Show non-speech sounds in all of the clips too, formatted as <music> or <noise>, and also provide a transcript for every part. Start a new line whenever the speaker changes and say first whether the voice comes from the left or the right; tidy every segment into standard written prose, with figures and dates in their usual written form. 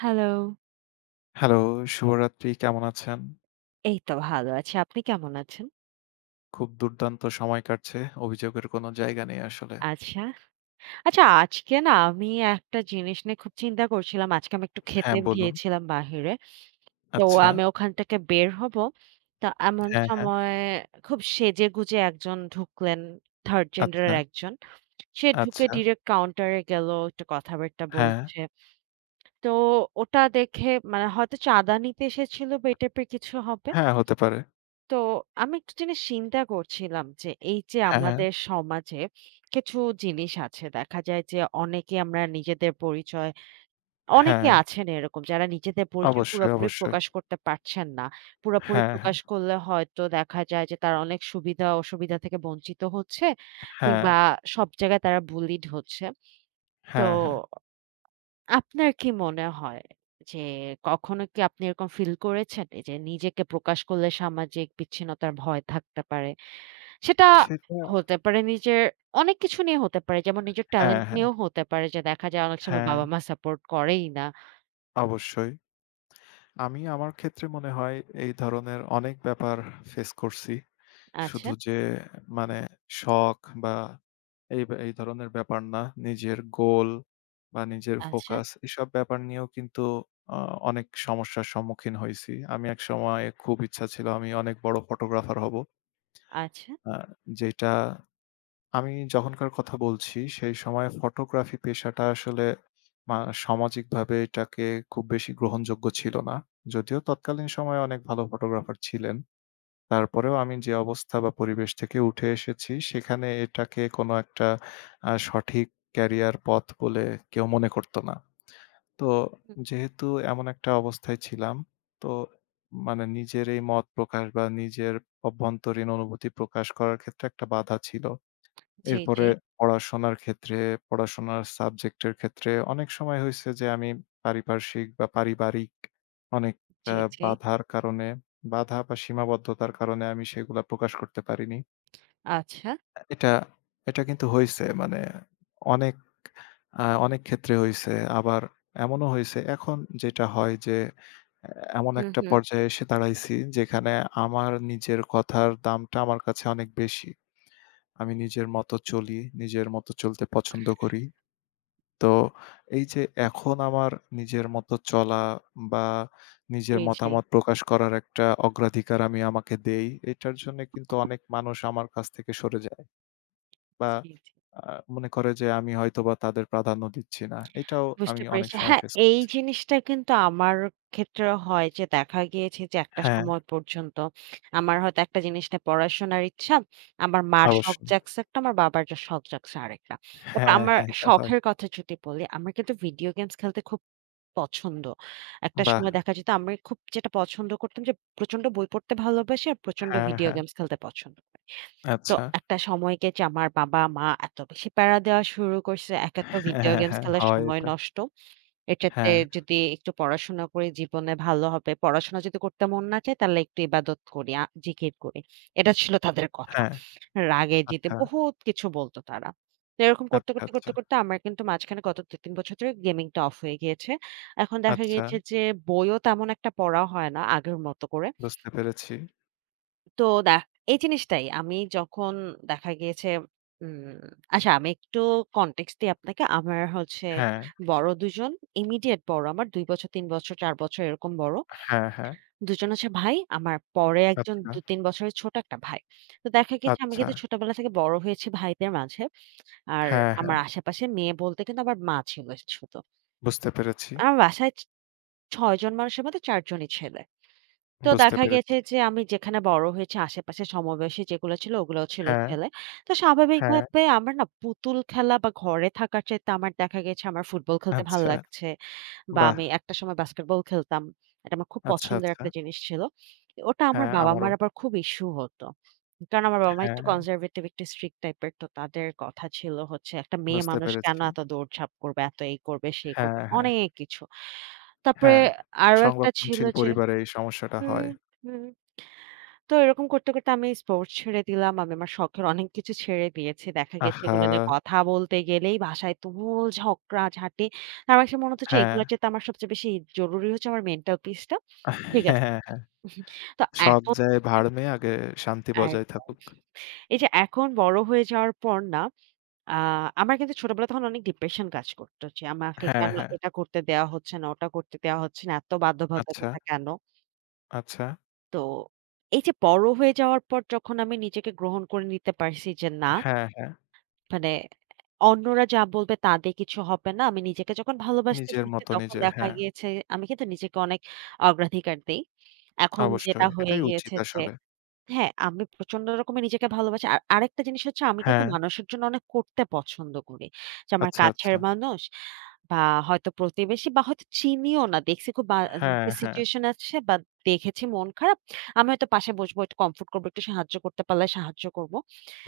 right: Hello.
left: Hello, শুভরাত্রি। কেমন আছেন?
right: এই তো ভালো আছি। আপনি কেমন আছেন?
left: খুব দুর্দান্ত সময় কাটছে। অভিযোগের কোনো জায়গা নেই আসলে।
right: আচ্ছা। আচ্ছা আজকে না আমি একটা জিনিস নিয়ে খুব চিন্তা করছিলাম। আজকে আমি একটু খেতে
left: হ্যাঁ, বলুন।
right: গিয়েছিলাম বাহিরে। তো
left: আচ্ছা।
right: আমি ওখান থেকে বের হব। তা এমন
left: হ্যাঁ, হ্যাঁ।
right: সময় খুব সেজেগুজে একজন ঢুকলেন, 3rd জেন্ডার
left: আচ্ছা,
right: এর একজন। সে ঢুকে
left: আচ্ছা।
right: ডিরেক্ট কাউন্টার এ গেল, একটু কথাবার্তা
left: হ্যাঁ,
right: বলছে। তো ওটা দেখে মানে হয়তো চাঁদা নিতে এসেছিল বা এই টাইপের কিছু হবে।
left: হ্যাঁ হতে পারে।
right: তো আমি একটা জিনিস চিন্তা করছিলাম যে এই যে
left: হ্যাঁ,
right: আমাদের সমাজে কিছু জিনিস আছে দেখা যায় যে অনেকে আমরা নিজেদের পরিচয় অনেকে
left: হ্যাঁ।
right: আছেন এরকম যারা নিজেদের পরিচয়
left: অবশ্যই,
right: পুরোপুরি
left: অবশ্যই।
right: প্রকাশ করতে পারছেন না। পুরোপুরি
left: হ্যাঁ, হ্যাঁ,
right: প্রকাশ করলে হয়তো দেখা যায় যে তারা অনেক সুবিধা অসুবিধা থেকে বঞ্চিত হচ্ছে
left: হ্যাঁ,
right: কিংবা সব জায়গায় তারা বুলিড হচ্ছে। তো
left: হ্যাঁ, হ্যাঁ।
right: আপনার কি মনে হয় যে কখনো কি আপনি এরকম ফিল করেছেন এই যে নিজেকে প্রকাশ করলে সামাজিক বিচ্ছিন্নতার ভয় থাকতে পারে? সেটা
left: সেটা
right: হতে পারে নিজের অনেক কিছু নিয়ে হতে পারে। যেমন নিজের
left: হ্যাঁ,
right: ট্যালেন্ট
left: হ্যাঁ,
right: নিয়েও হতে পারে যে দেখা যায় অনেক সময়
left: হ্যাঁ,
right: বাবা-মা সাপোর্ট করেই না।
left: অবশ্যই। আমি আমার ক্ষেত্রে মনে হয় এই ধরনের অনেক ব্যাপার ফেস করছি।
right: আচ্ছা,
left: শুধু যে মানে শখ বা এই বা এই ধরনের ব্যাপার না। নিজের গোল বা নিজের
right: আচ্ছা,
left: ফোকাস এসব ব্যাপার নিয়েও কিন্তু আ অনেক সমস্যার সম্মুখীন হইছি। আমি একসময় খুব ইচ্ছা ছিল আমি অনেক বড় ফটোগ্রাফার হব।
right: আচ্ছা।
left: আ যেটা আমি যখনকার কথা বলছি সেই সময়ে ফটোগ্রাফি পেশাটা আসলে মা সামাজিকভাবে এটাকে খুব বেশি গ্রহণযোগ্য ছিল না। যদিও তৎকালীন সময়ে অনেক ভালো ফটোগ্রাফার ছিলেন। তারপরেও আমি যে অবস্থা বা পরিবেশ থেকে উঠে এসেছি, সেখানে এটাকে কোনো একটা সঠিক ক্যারিয়ার পথ বলে কেউ মনে করত না। তো
right: হুম,
left: যেহেতু এমন একটা অবস্থায় ছিলাম, তো মানে নিজের এই মত প্রকাশ বা নিজের অভ্যন্তরীণ অনুভূতি প্রকাশ করার ক্ষেত্রে একটা বাধা ছিল।
right: জি, জি,
left: এরপরে পড়াশোনার ক্ষেত্রে, পড়াশোনার সাবজেক্টের ক্ষেত্রে অনেক সময় হইছে যে আমি পারিপার্শ্বিক বা পারিবারিক অনেক আ
right: জি, জি।
left: বাধার কারণে, বাধা বা সীমাবদ্ধতার কারণে আমি সেগুলা প্রকাশ করতে পারিনি।
right: আচ্ছা।
left: এটা এটা কিন্তু হইছে মানে অনেক অনেক ক্ষেত্রে হইছে। আবার এমনও হইছে এখন যেটা হয় যে এ এমন
right: হুম,
left: একটা
right: হুম।
left: পর্যায়ে এসে দাঁড়াইছি যেখানে আমার নিজের কথার দামটা আমার কাছে অনেক বেশি। আমি নিজের মতো চলি, নিজের মতো চলতে পছন্দ করি। তো এই যে এখন আমার নিজের মতো চলা বা নিজের
right: জি, জি,
left: মতামত প্রকাশ করার একটা অগ্রাধিকার আমি আমাকে দেই, এটার জন্যে কিন্তু অনেক মানুষ আমার কাছ থেকে সরে যায় বা
right: জি, জি।
left: আ মনে করে যে আমি হয়তোবা তাদের প্রাধান্য দিচ্ছি না। এটাও
right: বুঝতে
left: আমি অনেক
right: পেরেছি।
left: সময়
right: হ্যাঁ,
left: ফেস
right: এই
left: করেছি।
right: জিনিসটা কিন্তু আমার ক্ষেত্রে হয় যে দেখা গিয়েছে যে একটা
left: হ্যাঁ,
right: সময় পর্যন্ত আমার হয়তো একটা জিনিস নিয়ে পড়াশোনার ইচ্ছা। আমার মার শখ
left: অবশ্যই।
right: জাগছে একটা, আমার বাবার যা শখ জাগছে আরেকটা। তারপর
left: হ্যাঁ,
right: আমার
left: হ্যাঁ, এটা হয়।
right: শখের কথা যদি বলি, আমার কিন্তু ভিডিও গেমস খেলতে খুব পছন্দ। একটা
left: বাহ!
right: সময় দেখা যেত আমি খুব যেটা পছন্দ করতাম যে প্রচন্ড বই পড়তে ভালোবাসি আর প্রচন্ড
left: হ্যাঁ,
right: ভিডিও
left: হ্যাঁ।
right: গেমস খেলতে পছন্দ করি। তো
left: আচ্ছা।
right: একটা সময় গিয়ে যে আমার বাবা-মা এত বেশি প্যারা দেওয়া শুরু করছে। একে তো
left: হ্যাঁ,
right: ভিডিও
left: হ্যাঁ,
right: গেমস
left: হ্যাঁ,
right: খেলার
left: হয়
right: সময়
left: এটা।
right: নষ্ট। এটাতে
left: হ্যাঁ,
right: যদি একটু পড়াশোনা করি জীবনে ভালো হবে। পড়াশোনা যদি করতে মন না চায় তাহলে একটু ইবাদত করি, জিকির করি। এটা ছিল তাদের কথা।
left: হ্যাঁ।
right: রাগে জিতে
left: আচ্ছা,
right: বহুত কিছু বলতো তারা। তো এরকম করতে,
left: আচ্ছা,
right: করতে,
left: আচ্ছা।
right: করতে, করতে আমার কিন্তু মাঝখানে গত ২-৩ বছর ধরে গেমিংটা অফ হয়ে গিয়েছে। এখন দেখা
left: আচ্ছা,
right: গিয়েছে যে বইও তেমন একটা পড়া হয় না আগের মতো করে।
left: বুঝতে পেরেছি।
right: তো দেখ এই জিনিসটাই আমি যখন দেখা গিয়েছে উম আচ্ছা আমি একটু কনটেক্সট দিই আপনাকে। আমার হচ্ছে
left: হ্যাঁ,
right: বড় ২ জন, ইমিডিয়েট বড় আমার ২ বছর, ৩ বছর, ৪ বছর এরকম বড়।
left: হ্যাঁ, হ্যাঁ।
right: ২ জন হচ্ছে ভাই। আমার পরে একজন
left: আচ্ছা,
right: ২-৩ বছরের ছোট একটা ভাই। তো দেখা গেছে আমি
left: আচ্ছা।
right: কিন্তু ছোটবেলা থেকে বড় হয়েছি ভাইদের মাঝে। আর
left: হ্যাঁ,
right: আমার
left: হ্যাঁ।
right: আশেপাশে মেয়ে বলতে কিন্তু আমার মা ছিল শুধু।
left: বুঝতে পেরেছি,
right: আমার বাসায় ৬ জন মানুষের মধ্যে ৪ জনই ছেলে। তো
left: বুঝতে
right: দেখা
left: পেরেছি।
right: গেছে যে আমি যেখানে বড় হয়েছি আশেপাশে সমবয়সী যেগুলো ছিল ওগুলোও ছিল
left: হ্যাঁ,
right: ছেলে। তো
left: হ্যাঁ।
right: স্বাভাবিকভাবে আমার না পুতুল খেলা বা ঘরে থাকার চাইতে আমার দেখা গেছে আমার ফুটবল খেলতে ভাল
left: আচ্ছা।
right: লাগছে বা
left: বাহ!
right: আমি একটা সময় বাস্কেটবল খেলতাম। এটা আমার খুব
left: আচ্ছা,
right: পছন্দের
left: আচ্ছা।
right: একটা জিনিস ছিল। ওটা আমার
left: হ্যাঁ, আমারও।
right: বাবা-মার আবার খুব ইস্যু হতো। কারণ আমার বাবা-মা একটু
left: হ্যাঁ,
right: কনজারভেটিভ একটু স্ট্রিক্ট টাইপের। তো তাদের কথা ছিল হচ্ছে একটা মেয়ে
left: বুঝতে
right: মানুষ
left: পেরেছি।
right: কেন এত দৌড়ঝাঁপ করবে, এত এই করবে, সেই করবে,
left: হ্যাঁ, হ্যাঁ,
right: অনেক কিছু। তারপরে
left: হ্যাঁ।
right: আরো একটা ছিল
left: সংরক্ষণশীল
right: যে
left: পরিবারে এই সমস্যাটা
right: হুম,
left: হয়।
right: হুম। তো এরকম করতে, করতে আমি স্পোর্টস ছেড়ে দিলাম। আমি আমার শখের অনেক কিছু ছেড়ে দিয়েছি। দেখা গেছে
left: আহা!
right: এগুলো নিয়ে কথা বলতে গেলেই বাসায় তুমুল ঝগড়াঝাটি। আমার কাছে মনে হচ্ছে যে
left: হ্যাঁ,
right: এগুলোর
left: হ্যাঁ,
right: চাইতে আমার সবচেয়ে বেশি জরুরি হচ্ছে আমার মেন্টাল পিসটা। ঠিক আছে।
left: হ্যাঁ। হ্যাঁ।
right: তো
left: সব
right: এখন
left: যায় ভাড়মে
right: <laughs>
left: আগে শান্তি বজায়
right: একদম।
left: থাকুক।
right: এই যে এখন বড় হয়ে যাওয়ার পর না আ আমার কিন্তু ছোটবেলায় তখন অনেক ডিপ্রেশন কাজ করত যে আমাকে
left: হ্যাঁ,
right: কেন
left: হ্যাঁ।
right: এটা করতে দেয়া হচ্ছে না, ওটা করতে দেয়া হচ্ছে না। এত
left: আচ্ছা,
right: বাধ্যবাধকতা কেন?
left: আচ্ছা।
right: তো এই যে বড় হয়ে যাওয়ার পর যখন আমি নিজেকে গ্রহণ করে নিতে পারছি যে না
left: হ্যাঁ, হ্যাঁ।
right: মানে অন্যরা যা বলবে তা দিয়ে কিছু হবে না। আমি নিজেকে যখন ভালোবাসতে
left: নিজের
right: শিখছি
left: মতো
right: তখন
left: নিজে।
right: দেখা
left: হ্যাঁ,
right: গিয়েছে আমি কিন্তু নিজেকে অনেক অগ্রাধিকার দেই। এখন যেটা
left: অবশ্যই।
right: হয়ে
left: এটাই উচিত
right: গিয়েছে যে
left: আসলে।
right: হ্যাঁ, আমি প্রচন্ড রকমের নিজেকে ভালোবাসি। আর আরেকটা জিনিস হচ্ছে আমি কিন্তু
left: হ্যাঁ,
right: মানুষের জন্য অনেক করতে পছন্দ করি। যে আমার
left: আচ্ছা,
right: কাছের
left: আচ্ছা।
right: মানুষ বা হয়তো প্রতিবেশী বা হয়তো চিনিও না। দেখছি খুব বা
left: হ্যাঁ,
right: যে
left: হ্যাঁ।
right: সিচুয়েশন আছে বা দেখেছি মন খারাপ। আমি হয়তো পাশে বসবো, একটু কমফোর্ট করবো, একটু সাহায্য করতে পারলে সাহায্য করব।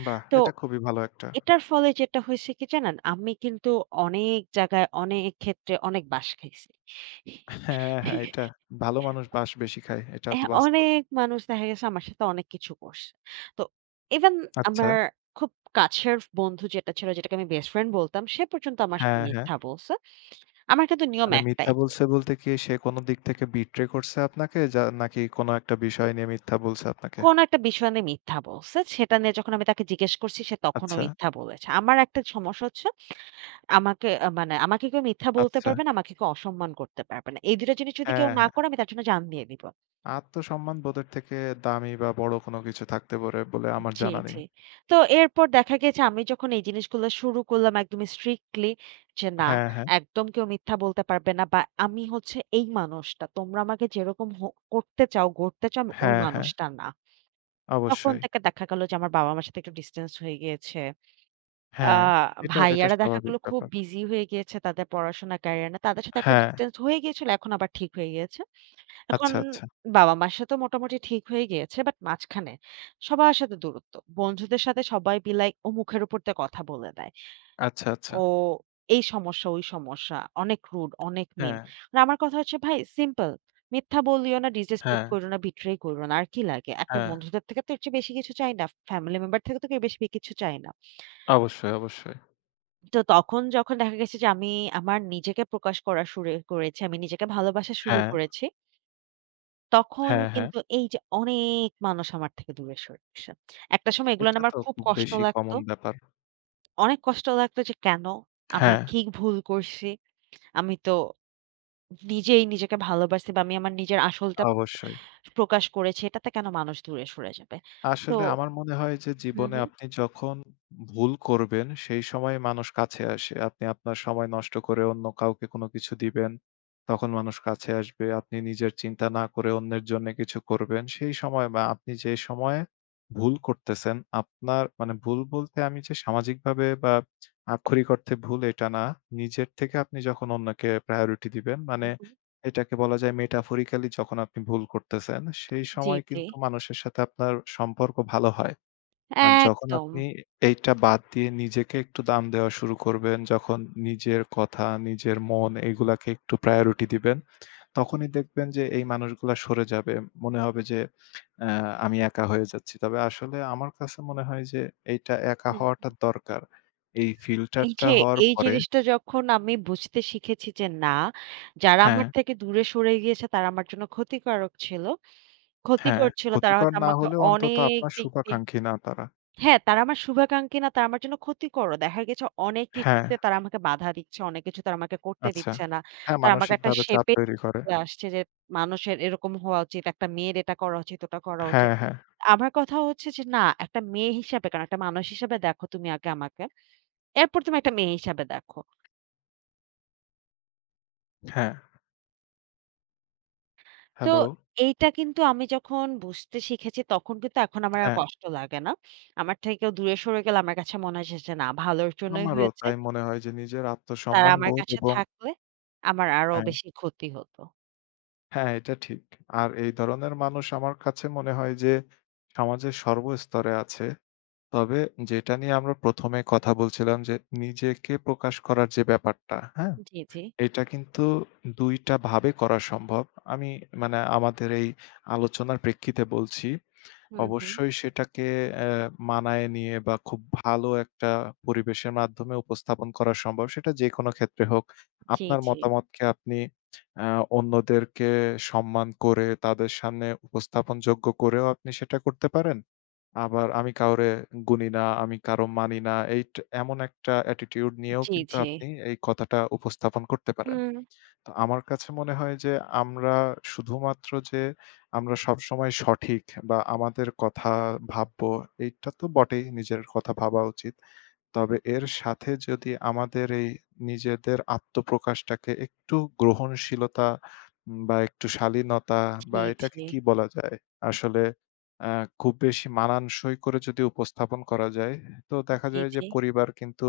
left: বাহ!
right: তো
left: এটা খুবই ভালো একটা
right: এটার ফলে যেটা হয়েছে কি জানেন? আমি কিন্তু অনেক জায়গায়, অনেক ক্ষেত্রে অনেক বাঁশ খাইছি।
left: হ্যাঁ, হ্যাঁ, এটা ভালো মানুষ বাঁশ বেশি খায়। এটা তো
right: হ্যাঁ,
left: বাস্তব।
right: অনেক মানুষ দেখা গেছে আমার সাথে অনেক কিছু করছে। তো ইভেন
left: আচ্ছা।
right: আমার খুব কাছের বন্ধু যেটা ছিল, যেটাকে আমি বেস্ট ফ্রেন্ড বলতাম, সে পর্যন্ত আমার সাথে
left: হ্যাঁ, হ্যাঁ।
right: মিথ্যা বলছে। আমার কিন্তু নিয়ম
left: মানে মিথ্যা
right: একটাই যে,
left: বলছে বলতে কি সে কোন দিক থেকে বিট্রে করছে আপনাকে যা নাকি কোন একটা বিষয় নিয়ে মিথ্যা বলছে আপনাকে?
right: কোন একটা বিষয় নিয়ে মিথ্যা বলছে, সেটা নিয়ে যখন আমি তাকে জিজ্ঞেস করছি, সে তখনও
left: আচ্ছা,
right: মিথ্যা বলেছে। আমার একটা সমস্যা হচ্ছে, আমাকে আ মানে আমাকে কেউ মিথ্যা বলতে
left: আচ্ছা।
right: পারবে না, আমাকে কেউ অসম্মান করতে পারবে না। এই ২ টা জিনিস যদি কেউ
left: হ্যাঁ,
right: না
left: হ্যাঁ।
right: করে, আমি তার জন্য জান দিয়ে দিব।
left: আত্মসম্মান বোধের থেকে দামি বা বড় কোন কিছু থাকতে পারে বলে আমার
right: জি,
left: জানা নেই।
right: জি। তো এরপর দেখা গেছে আমি যখন এই জিনিসগুলো শুরু করলাম একদম স্ট্রিক্টলি যে না,
left: হ্যাঁ, হ্যাঁ।
right: একদম কেউ মিথ্যা বলতে পারবে না বা আমি হচ্ছে এই মানুষটা। তোমরা আমাকে যেরকম করতে চাও, গড়তে চাও আমি ওই
left: হ্যাঁ, হ্যাঁ।
right: মানুষটা না। তখন
left: অবশ্যই।
right: থেকে দেখা গেল যে আমার বাবা-মার সাথে একটু ডিসট্যান্স হয়ে গিয়েছে। আ
left: হ্যাঁ, এটা এটা
right: ভাইয়ারা দেখা
left: স্বাভাবিক
right: গেল খুব
left: ব্যাপার।
right: বিজি হয়ে গিয়েছে তাদের পড়াশোনা ক্যারিয়ার নিয়ে। তাদের সাথে একটা
left: হ্যাঁ।
right: ডিসট্যান্স হয়ে গিয়েছিল। এখন আবার ঠিক হয়ে গিয়েছে। এখন
left: আচ্ছা, আচ্ছা।
right: বাবা-মার সাথে মোটামুটি ঠিক হয়ে গিয়েছে। বাট মাঝখানে সবার সাথে দূরত্ব। বন্ধুদের সাথে সবাই বিলাই ও মুখের উপর দিয়ে কথা বলে দেয়।
left: আচ্ছা, আচ্ছা।
right: ও এই সমস্যা, ওই সমস্যা। অনেক রুড, অনেক মিন।
left: হ্যাঁ।
right: আর আমার কথা হচ্ছে ভাই সিম্পল। মিথ্যা বলিও না, ডিসরেসপেক্ট
left: হ্যাঁ,
right: কইরো না, বিট্রে কইরো না। আর কি লাগে? একটা
left: হ্যাঁ।
right: বন্ধুদের থেকে তো এর চেয়ে বেশি কিছু চাই না। ফ্যামিলি মেম্বার থেকে তো কেউ বেশি কিছু চাই না।
left: অবশ্যই, অবশ্যই।
right: তো তখন যখন দেখা গেছে যে আমি আমার নিজেকে প্রকাশ করা শুরু করেছি, আমি নিজেকে ভালোবাসা শুরু
left: হ্যাঁ,
right: করেছি। তখন
left: হ্যাঁ, হ্যাঁ।
right: কিন্তু এই যে অনেক মানুষ আমার থেকে দূরে সরে গেছে। একটা সময় এগুলা
left: এটা
right: নিয়ে আমার
left: তো
right: খুব
left: খুব
right: কষ্ট
left: বেশি
right: লাগতো।
left: কমন ব্যাপার।
right: অনেক কষ্ট লাগতো যে কেন? আমি
left: হ্যাঁ।
right: কি ভুল করছি? আমি তো নিজেই নিজেকে ভালোবাসি বা আমি আমার নিজের আসলটা
left: অবশ্যই।
right: প্রকাশ করেছি। এটাতে কেন মানুষ দূরে সরে যাবে? তো
left: আসলে আমার মনে হয় যে
right: হুম,
left: জীবনে
right: হুম,
left: আপনি যখন ভুল করবেন, সেই সময় মানুষ কাছে আসে। আপনি আপনার সময় নষ্ট করে অন্য কাউকে কোনো কিছু দিবেন, তখন মানুষ কাছে আসবে। আপনি নিজের চিন্তা না করে অন্যের জন্যে কিছু করবেন, সেই সময় বা আপনি যে সময়ে ভুল করতেছেন, আপনার মানে ভুল বলতে আমি যে সামাজিকভাবে বা আক্ষরিক অর্থে ভুল এটা না। নিজের থেকে আপনি যখন অন্যকে প্রায়োরিটি দিবেন
right: হুম,
left: মানে
right: হুম।
left: এটাকে বলা যায় metaphorically যখন আপনি ভুল করতেছেন, সেই
right: জি,
left: সময়
right: জি।
left: কিন্তু মানুষের সাথে আপনার সম্পর্ক ভালো হয়। আর যখন
right: একদম।
left: আপনি এইটা বাদ দিয়ে নিজেকে একটু দাম দেওয়া শুরু করবেন, যখন নিজের কথা, নিজের মন এগুলাকে একটু priority দিবেন, তখনই দেখবেন যে এই মানুষগুলা সরে যাবে। মনে হবে যে অ্যা আমি একা হয়ে যাচ্ছি। তবে আসলে আমার কাছে মনে হয় যে এইটা একা হওয়াটা
right: হুম।
left: দরকার। এই
right: এই
left: ফিল্টারটা
right: যে
left: হওয়ার
right: এই
left: পরে
right: জিনিসটা যখন আমি বুঝতে শিখেছি যে না, যারা
left: হ্যাঁ,
right: আমার থেকে দূরে সরে গিয়েছে তারা আমার জন্য ক্ষতিকারক ছিল।
left: হ্যাঁ
right: ক্ষতিকর ছিল তারা
left: ক্ষতিকর
right: হয়তো
left: না
right: আমাকে
left: হলেও অন্তত
right: অনেক
left: আপনার
right: দিক দিয়ে
left: শুভাকাঙ্ক্ষী না তারা।
right: হ্যাঁ, তারা আমার শুভাকাঙ্ক্ষী না, তারা আমার জন্য ক্ষতিকরও। দেখা গেছে অনেক
left: হ্যাঁ,
right: কিছুতে তারা আমাকে বাধা দিচ্ছে, অনেক কিছু তারা আমাকে করতে
left: আচ্ছা।
right: দিচ্ছে না।
left: হ্যাঁ,
right: তারা আমাকে একটা
left: মানসিকভাবে চাপ
right: শেপে
left: তৈরি করে।
right: চলে আসছে যে মানুষের এরকম হওয়া উচিত, একটা মেয়ের এটা করা উচিত, ওটা করা উচিত।
left: হ্যাঁ, হ্যাঁ,
right: আমার কথা হচ্ছে যে না, একটা মেয়ে হিসাবে কেন, একটা মানুষ হিসাবে দেখো তুমি আগে আমাকে। এরপর তুমি একটা মেয়ে হিসাবে দেখো।
left: হ্যাঁ।
right: তো
left: হ্যালো?
right: এইটা কিন্তু আমি যখন বুঝতে শিখেছি তখন কিন্তু এখন আমার আর
left: হ্যাঁ,
right: কষ্ট লাগে না। আমার থেকে কেউ দূরে সরে গেলে আমার কাছে মনে হয়েছে যে না ভালোর জন্যই
left: আমারও
right: হয়েছে।
left: তাই মনে হয় যে নিজের
right: তারা
left: আত্মসম্মান
right: আমার
left: বোধ
right: কাছে
left: এবং
right: থাকলে আমার আরো
left: হ্যাঁ,
right: বেশি ক্ষতি হতো।
left: হ্যাঁ, এটা ঠিক। আর এই ধরনের মানুষ আমার কাছে মনে হয় যে সমাজের সর্বস্তরে আছে। তবে যেটা নিয়ে আমরা ১ম এ কথা বলছিলাম যে নিজেকে প্রকাশ করার যে ব্যাপারটা, হ্যাঁ?
right: জি, জি।
left: এটা কিন্তু ২ টা ভাবে করা সম্ভব। আমি মানে আমাদের এই আলোচনার প্রেক্ষিতে বলছি।
right: হুম, হুম।
left: অবশ্যই সেটাকে অ্যা মানায় নিয়ে বা খুব ভালো একটা পরিবেশের মাধ্যমে উপস্থাপন করা সম্ভব। সেটা যেকোনো ক্ষেত্রে হোক।
right: জি,
left: আপনার
right: জি।
left: মতামতকে আপনি অ্যা অন্যদেরকে সম্মান করে তাদের সামনে উপস্থাপনযোগ্য করেও আপনি সেটা করতে পারেন। আবার আমি কাউরে গুনি না, আমি কারো মানি না এমন একটা attitude নিয়েও
right: জি,
left: কিন্তু
right: জি।
left: আপনি এই কথাটা উপস্থাপন করতে পারেন।
right: হুম।
left: তো আমার কাছে মনে হয় যে আমরা শুধুমাত্র যে আমরা সবসময় সঠিক বা আমাদের কথা ভাববো এইটা তো বটেই নিজের কথা ভাবা উচিত। তবে এর সাথে যদি আমাদের এই নিজেদের আত্মপ্রকাশটাকে একটু গ্রহণশীলতা বা একটু শালীনতা বা
right: জি,
left: এটাকে
right: জি।
left: কি বলা যায়? আসলে আ খুব বেশি মানানসই করে যদি উপস্থাপন করা যায়, তো দেখা
right: জি,
left: যায় যে
right: জি।
left: পরিবার কিন্তু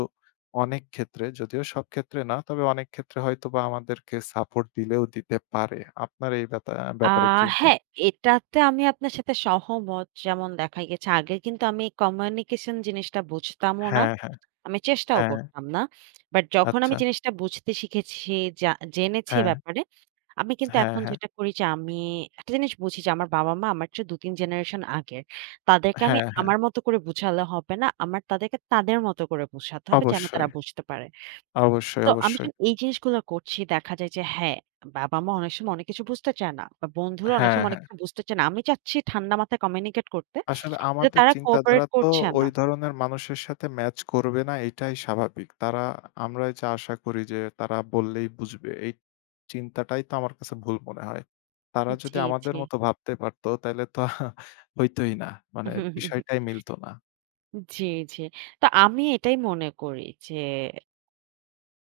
left: অনেক ক্ষেত্রে, যদিও সব ক্ষেত্রে না, তবে অনেক ক্ষেত্রে হয়তোবা আমাদেরকে সাপোর্ট দিলেও দিতে পারে। আপনার এই
right: আ
left: ব্যাপারে কি মত?
right: হ্যাঁ, এটাতে আমি আপনার সাথে সহমত। যেমন দেখা গেছে আগে কিন্তু আমি কমিউনিকেশন জিনিসটা বুঝতামও না।
left: হ্যাঁ, হ্যাঁ,
right: আমি চেষ্টাও
left: হ্যাঁ,
right: করতাম না। বাট যখন আমি
left: আচ্ছা।
right: জিনিসটা বুঝতে শিখেছি, জা জেনেছি
left: হ্যাঁ,
right: ব্যাপারে, আমি কিন্তু
left: হ্যাঁ,
right: এখন
left: হ্যাঁ,
right: যেটা করি যে আমি একটা জিনিস বুঝি যে আমার বাবা-মা আমার চেয়ে ২-৩ জেনারেশন আগের। তাদেরকে আমি
left: হ্যাঁ, হ্যাঁ।
right: আমার মতো করে বুঝালে হবে না। আমার তাদেরকে তাদের মতো করে বুঝাতে হবে যেন
left: অবশ্যই,
right: তারা বুঝতে পারে।
left: অবশ্যই,
right: তো আমি
left: অবশ্যই।
right: যখন এই জিনিসগুলো করছি দেখা যায় যে হ্যাঁ, বাবা-মা অনেক সময় অনেক কিছু বুঝতে চায় না বা বন্ধুরা অনেক
left: হ্যাঁ,
right: সময় অনেক
left: হ্যাঁ।
right: কিছু বুঝতে চায় না। আমি চাচ্ছি ঠান্ডা মাথায় কমিউনিকেট করতে।
left: আসলে
right: কিন্তু
left: আমাদের
right: তারা
left: চিন্তাধারা
right: কোঅপারেট
left: তো
right: করছে
left: ওই
right: না।
left: ধরনের মানুষের সাথে ম্যাচ করবে না এটাই স্বাভাবিক। তারা আমরা যে আশা করি যে তারা বললেই বুঝবে এই চিন্তাটাই তো আমার কাছে ভুল মনে হয়। তারা যদি আমাদের
right: জি,
left: মতো ভাবতে পারতো তাইলে তো <laughs> হইতই না। মানে
right: জি।
left: বিষয়টাই মিলতো না।
right: জি, জি। তো আমি এটাই মনে করি যে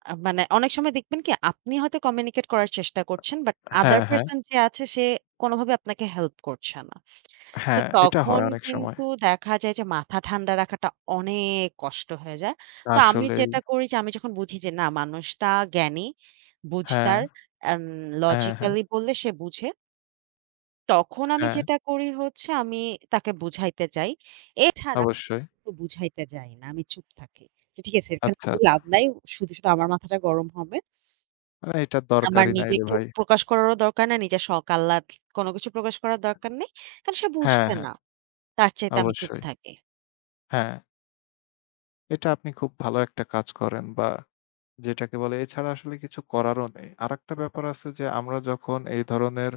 right: মানে অনেক সময় দেখবেন কি আপনি হয়তো কমিউনিকেট করার চেষ্টা করছেন বাট আদার
left: হ্যাঁ, হ্যাঁ,
right: পারসন যে আছে সে কোনোভাবে আপনাকে হেল্প করছে না। তো
left: হ্যাঁ, এটা হয়
right: তখন
left: অনেক সময়।
right: কিন্তু দেখা যায় যে মাথা ঠান্ডা রাখাটা অনেক কষ্ট হয়ে যায়। তো আমি
left: আসলেই
right: যেটা করি যে আমি যখন বুঝি যে না মানুষটা জ্ঞানী,
left: হ্যাঁ,
right: বুঝতার অ্যান্ড
left: হ্যাঁ, হ্যাঁ,
right: লজিক্যালি বললে সে বুঝে। তখন আমি
left: হ্যাঁ,
right: যেটা করি হচ্ছে আমি তাকে বুঝাইতে যাই। এছাড়া
left: অবশ্যই।
right: তো বুঝাইতে যাই না। আমি চুপ থাকি। যে ঠিক আছে এখানে
left: আচ্ছা,
right: কোনো
left: আচ্ছা।
right: লাভ নাই। শুধু, শুধু আমার মাথাটা গরম হবে।
left: না এটার
right: আমার
left: দরকারই নাই রে
right: নিজেকে
left: ভাই।
right: প্রকাশ করারও দরকার নাই, নিজের শখ আহ্লাদ কোনো কিছু প্রকাশ করার দরকার নেই। কারণ সে
left: হ্যাঁ,
right: বুঝবে
left: হ্যাঁ,
right: না। তার চাইতে আমি চুপ
left: অবশ্যই।
right: থাকি।
left: হ্যাঁ। এটা আপনি খুব ভালো একটা কাজ করেন বা যেটাকে বলে এছাড়া আসলে কিছু করারও নেই। আরেকটা ব্যাপার আছে যে আমরা যখন এই ধরনের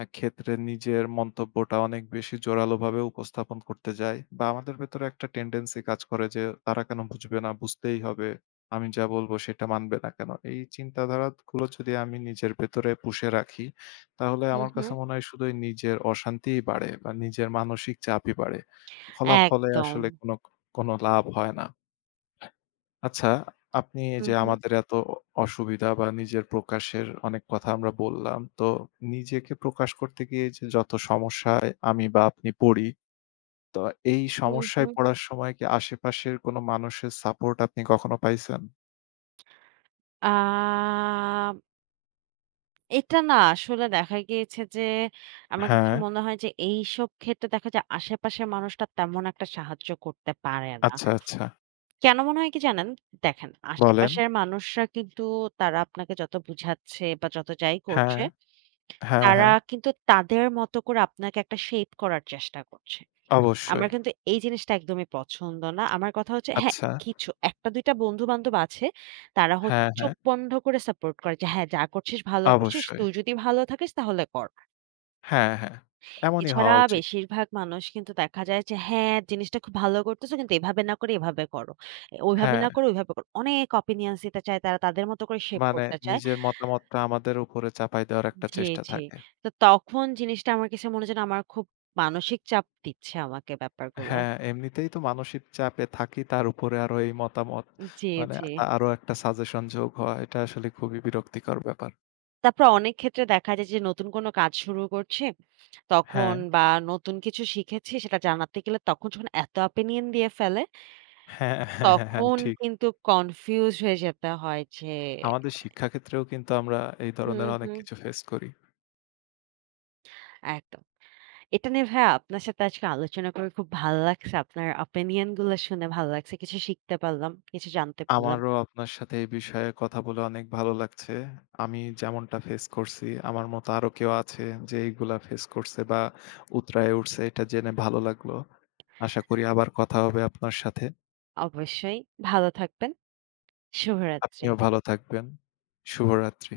left: ক্ষেত্রে নিজের মন্তব্যটা অনেক বেশি জোরালোভাবে উপস্থাপন করতে যাই বা আমাদের ভেতরে একটা টেনডেন্সি কাজ করে যে তারা কেন বুঝবে না? বুঝতেই হবে। আমি যা বলব সেটা মানবে না কেন? এই চিন্তাধারাগুলো যদি আমি নিজের ভেতরে পুষে রাখি, তাহলে
right: হুম,
left: আমার
right: হুম।
left: কাছে মনে হয় শুধুই নিজের অশান্তিই বাড়ে বা নিজের মানসিক চাপই বাড়ে। ফলাফলে
right: একদম।
left: আসলে কোনো, কোনো লাভ হয় না। আচ্ছা, আপনি এই
right: হুম,
left: যে
right: হুম,
left: আমাদের এত অসুবিধা বা নিজের প্রকাশের অনেক কথা আমরা বললাম। তো নিজেকে প্রকাশ করতে গিয়ে যে যত সমস্যায় আমি বা আপনি পড়ি, তো এই
right: হুম,
left: সমস্যায়
right: হুম।
left: পড়ার সময় কি আশেপাশের কোনো মানুষের সাপোর্ট আপনি কখনো পাইছেন?
right: আ এটা না আসলে দেখা গিয়েছে যে আমার কিছু
left: হ্যাঁ,
right: মনে হয় যে এইসব ক্ষেত্রে দেখা যায় আশেপাশের মানুষটা তেমন একটা সাহায্য করতে পারে না।
left: আচ্ছা, আচ্ছা।
right: কেন মনে হয় কি জানেন? দেখেন
left: বলেন।
right: আশেপাশের মানুষরা কিন্তু তারা আপনাকে যত বুঝাচ্ছে বা যত যাই
left: হ্যাঁ,
right: করছে,
left: হ্যাঁ,
right: তারা
left: হ্যাঁ।
right: কিন্তু তাদের মতো করে আপনাকে একটা শেপ করার চেষ্টা করছে।
left: অবশ্যই।
right: আমার কিন্তু এই জিনিসটা একদমই পছন্দ না। আমার কথা হচ্ছে হ্যাঁ,
left: আচ্ছা।
right: কিছু ১ টা ২ টা বন্ধু-বান্ধব আছে। তারা হচ্ছে
left: হ্যাঁ,
right: চোখ
left: হ্যাঁ।
right: বন্ধ করে সাপোর্ট করে যে, "হ্যাঁ, যা করছিস ভালো করছিস।
left: অবশ্যই।
right: তুই যদি ভালো থাকিস তাহলে কর।"
left: হ্যাঁ, হ্যাঁ। এমনই
right: এছাড়া
left: হওয়া উচিত।
right: বেশিরভাগ মানুষ কিন্তু দেখা যায় যে, "হ্যাঁ, জিনিসটা খুব ভালো করতেছো কিন্তু এভাবে না করে এভাবে করো। ওইভাবে
left: হ্যাঁ,
right: না করে ওইভাবে করো।" অনেক opinions দিতে চায় তারা তাদের মতো করে শেপ
left: মানে
right: করতে চায়।
left: নিজের মতামতটা আমাদের উপরে চাপাই দেওয়ার একটা
right: জি,
left: চেষ্টা
right: জি।
left: থাকে।
right: তো তখন জিনিসটা আমার কাছে মনে হয় যেন আমার খুব মানসিক চাপ দিচ্ছে আমাকে ব্যাপারগুলা।
left: হ্যাঁ, এমনিতেই তো মানসিক চাপে থাকি তার উপরে আরো এই মতামত।
right: জি,
left: মানে
right: জি।
left: আরো একটা সাজেশন যোগ হওয়া এটা আসলে খুবই বিরক্তিকর ব্যাপার।
right: তারপর অনেক ক্ষেত্রে দেখা যায় যে নতুন কোনো কাজ শুরু করছি, তখন
left: হ্যাঁ,
right: বা নতুন কিছু শিখেছি সেটা জানাতে গেলে তখন যখন এত opinion দিয়ে ফেলে,
left: হ্যাঁ, হ্যাঁ, হ্যাঁ, হ্যাঁ,
right: তখন
left: ঠিক।
right: কিন্তু confused হয়ে যেতে হয় যে
left: আমাদের শিক্ষাক্ষেত্রেও কিন্তু আমরা এই
right: হুম,
left: ধরনের অনেক
right: হুম।
left: কিছু ফেস করি।
right: একদম। এটা নিয়ে ভাইয়া আপনার সাথে আজকে আলোচনা করে খুব ভালো লাগছে। আপনার opinion গুলা শুনে ভালো লাগছে। কিছু শিখতে পারলাম, কিছু জানতে পারলাম।
left: আমারও আপনার সাথে এই বিষয়ে কথা বলে অনেক ভালো লাগছে। আমি যেমনটা ফেস করছি আমার মতো আরো কেউ আছে যে এইগুলা ফেস করছে বা উতরায়ে উঠছে এটা জেনে ভালো লাগলো। আশা করি আবার কথা হবে আপনার সাথে।
right: অবশ্যই ভালো থাকবেন। শুভরাত্রি।
left: আপনিও ভালো থাকবেন। শুভরাত্রি।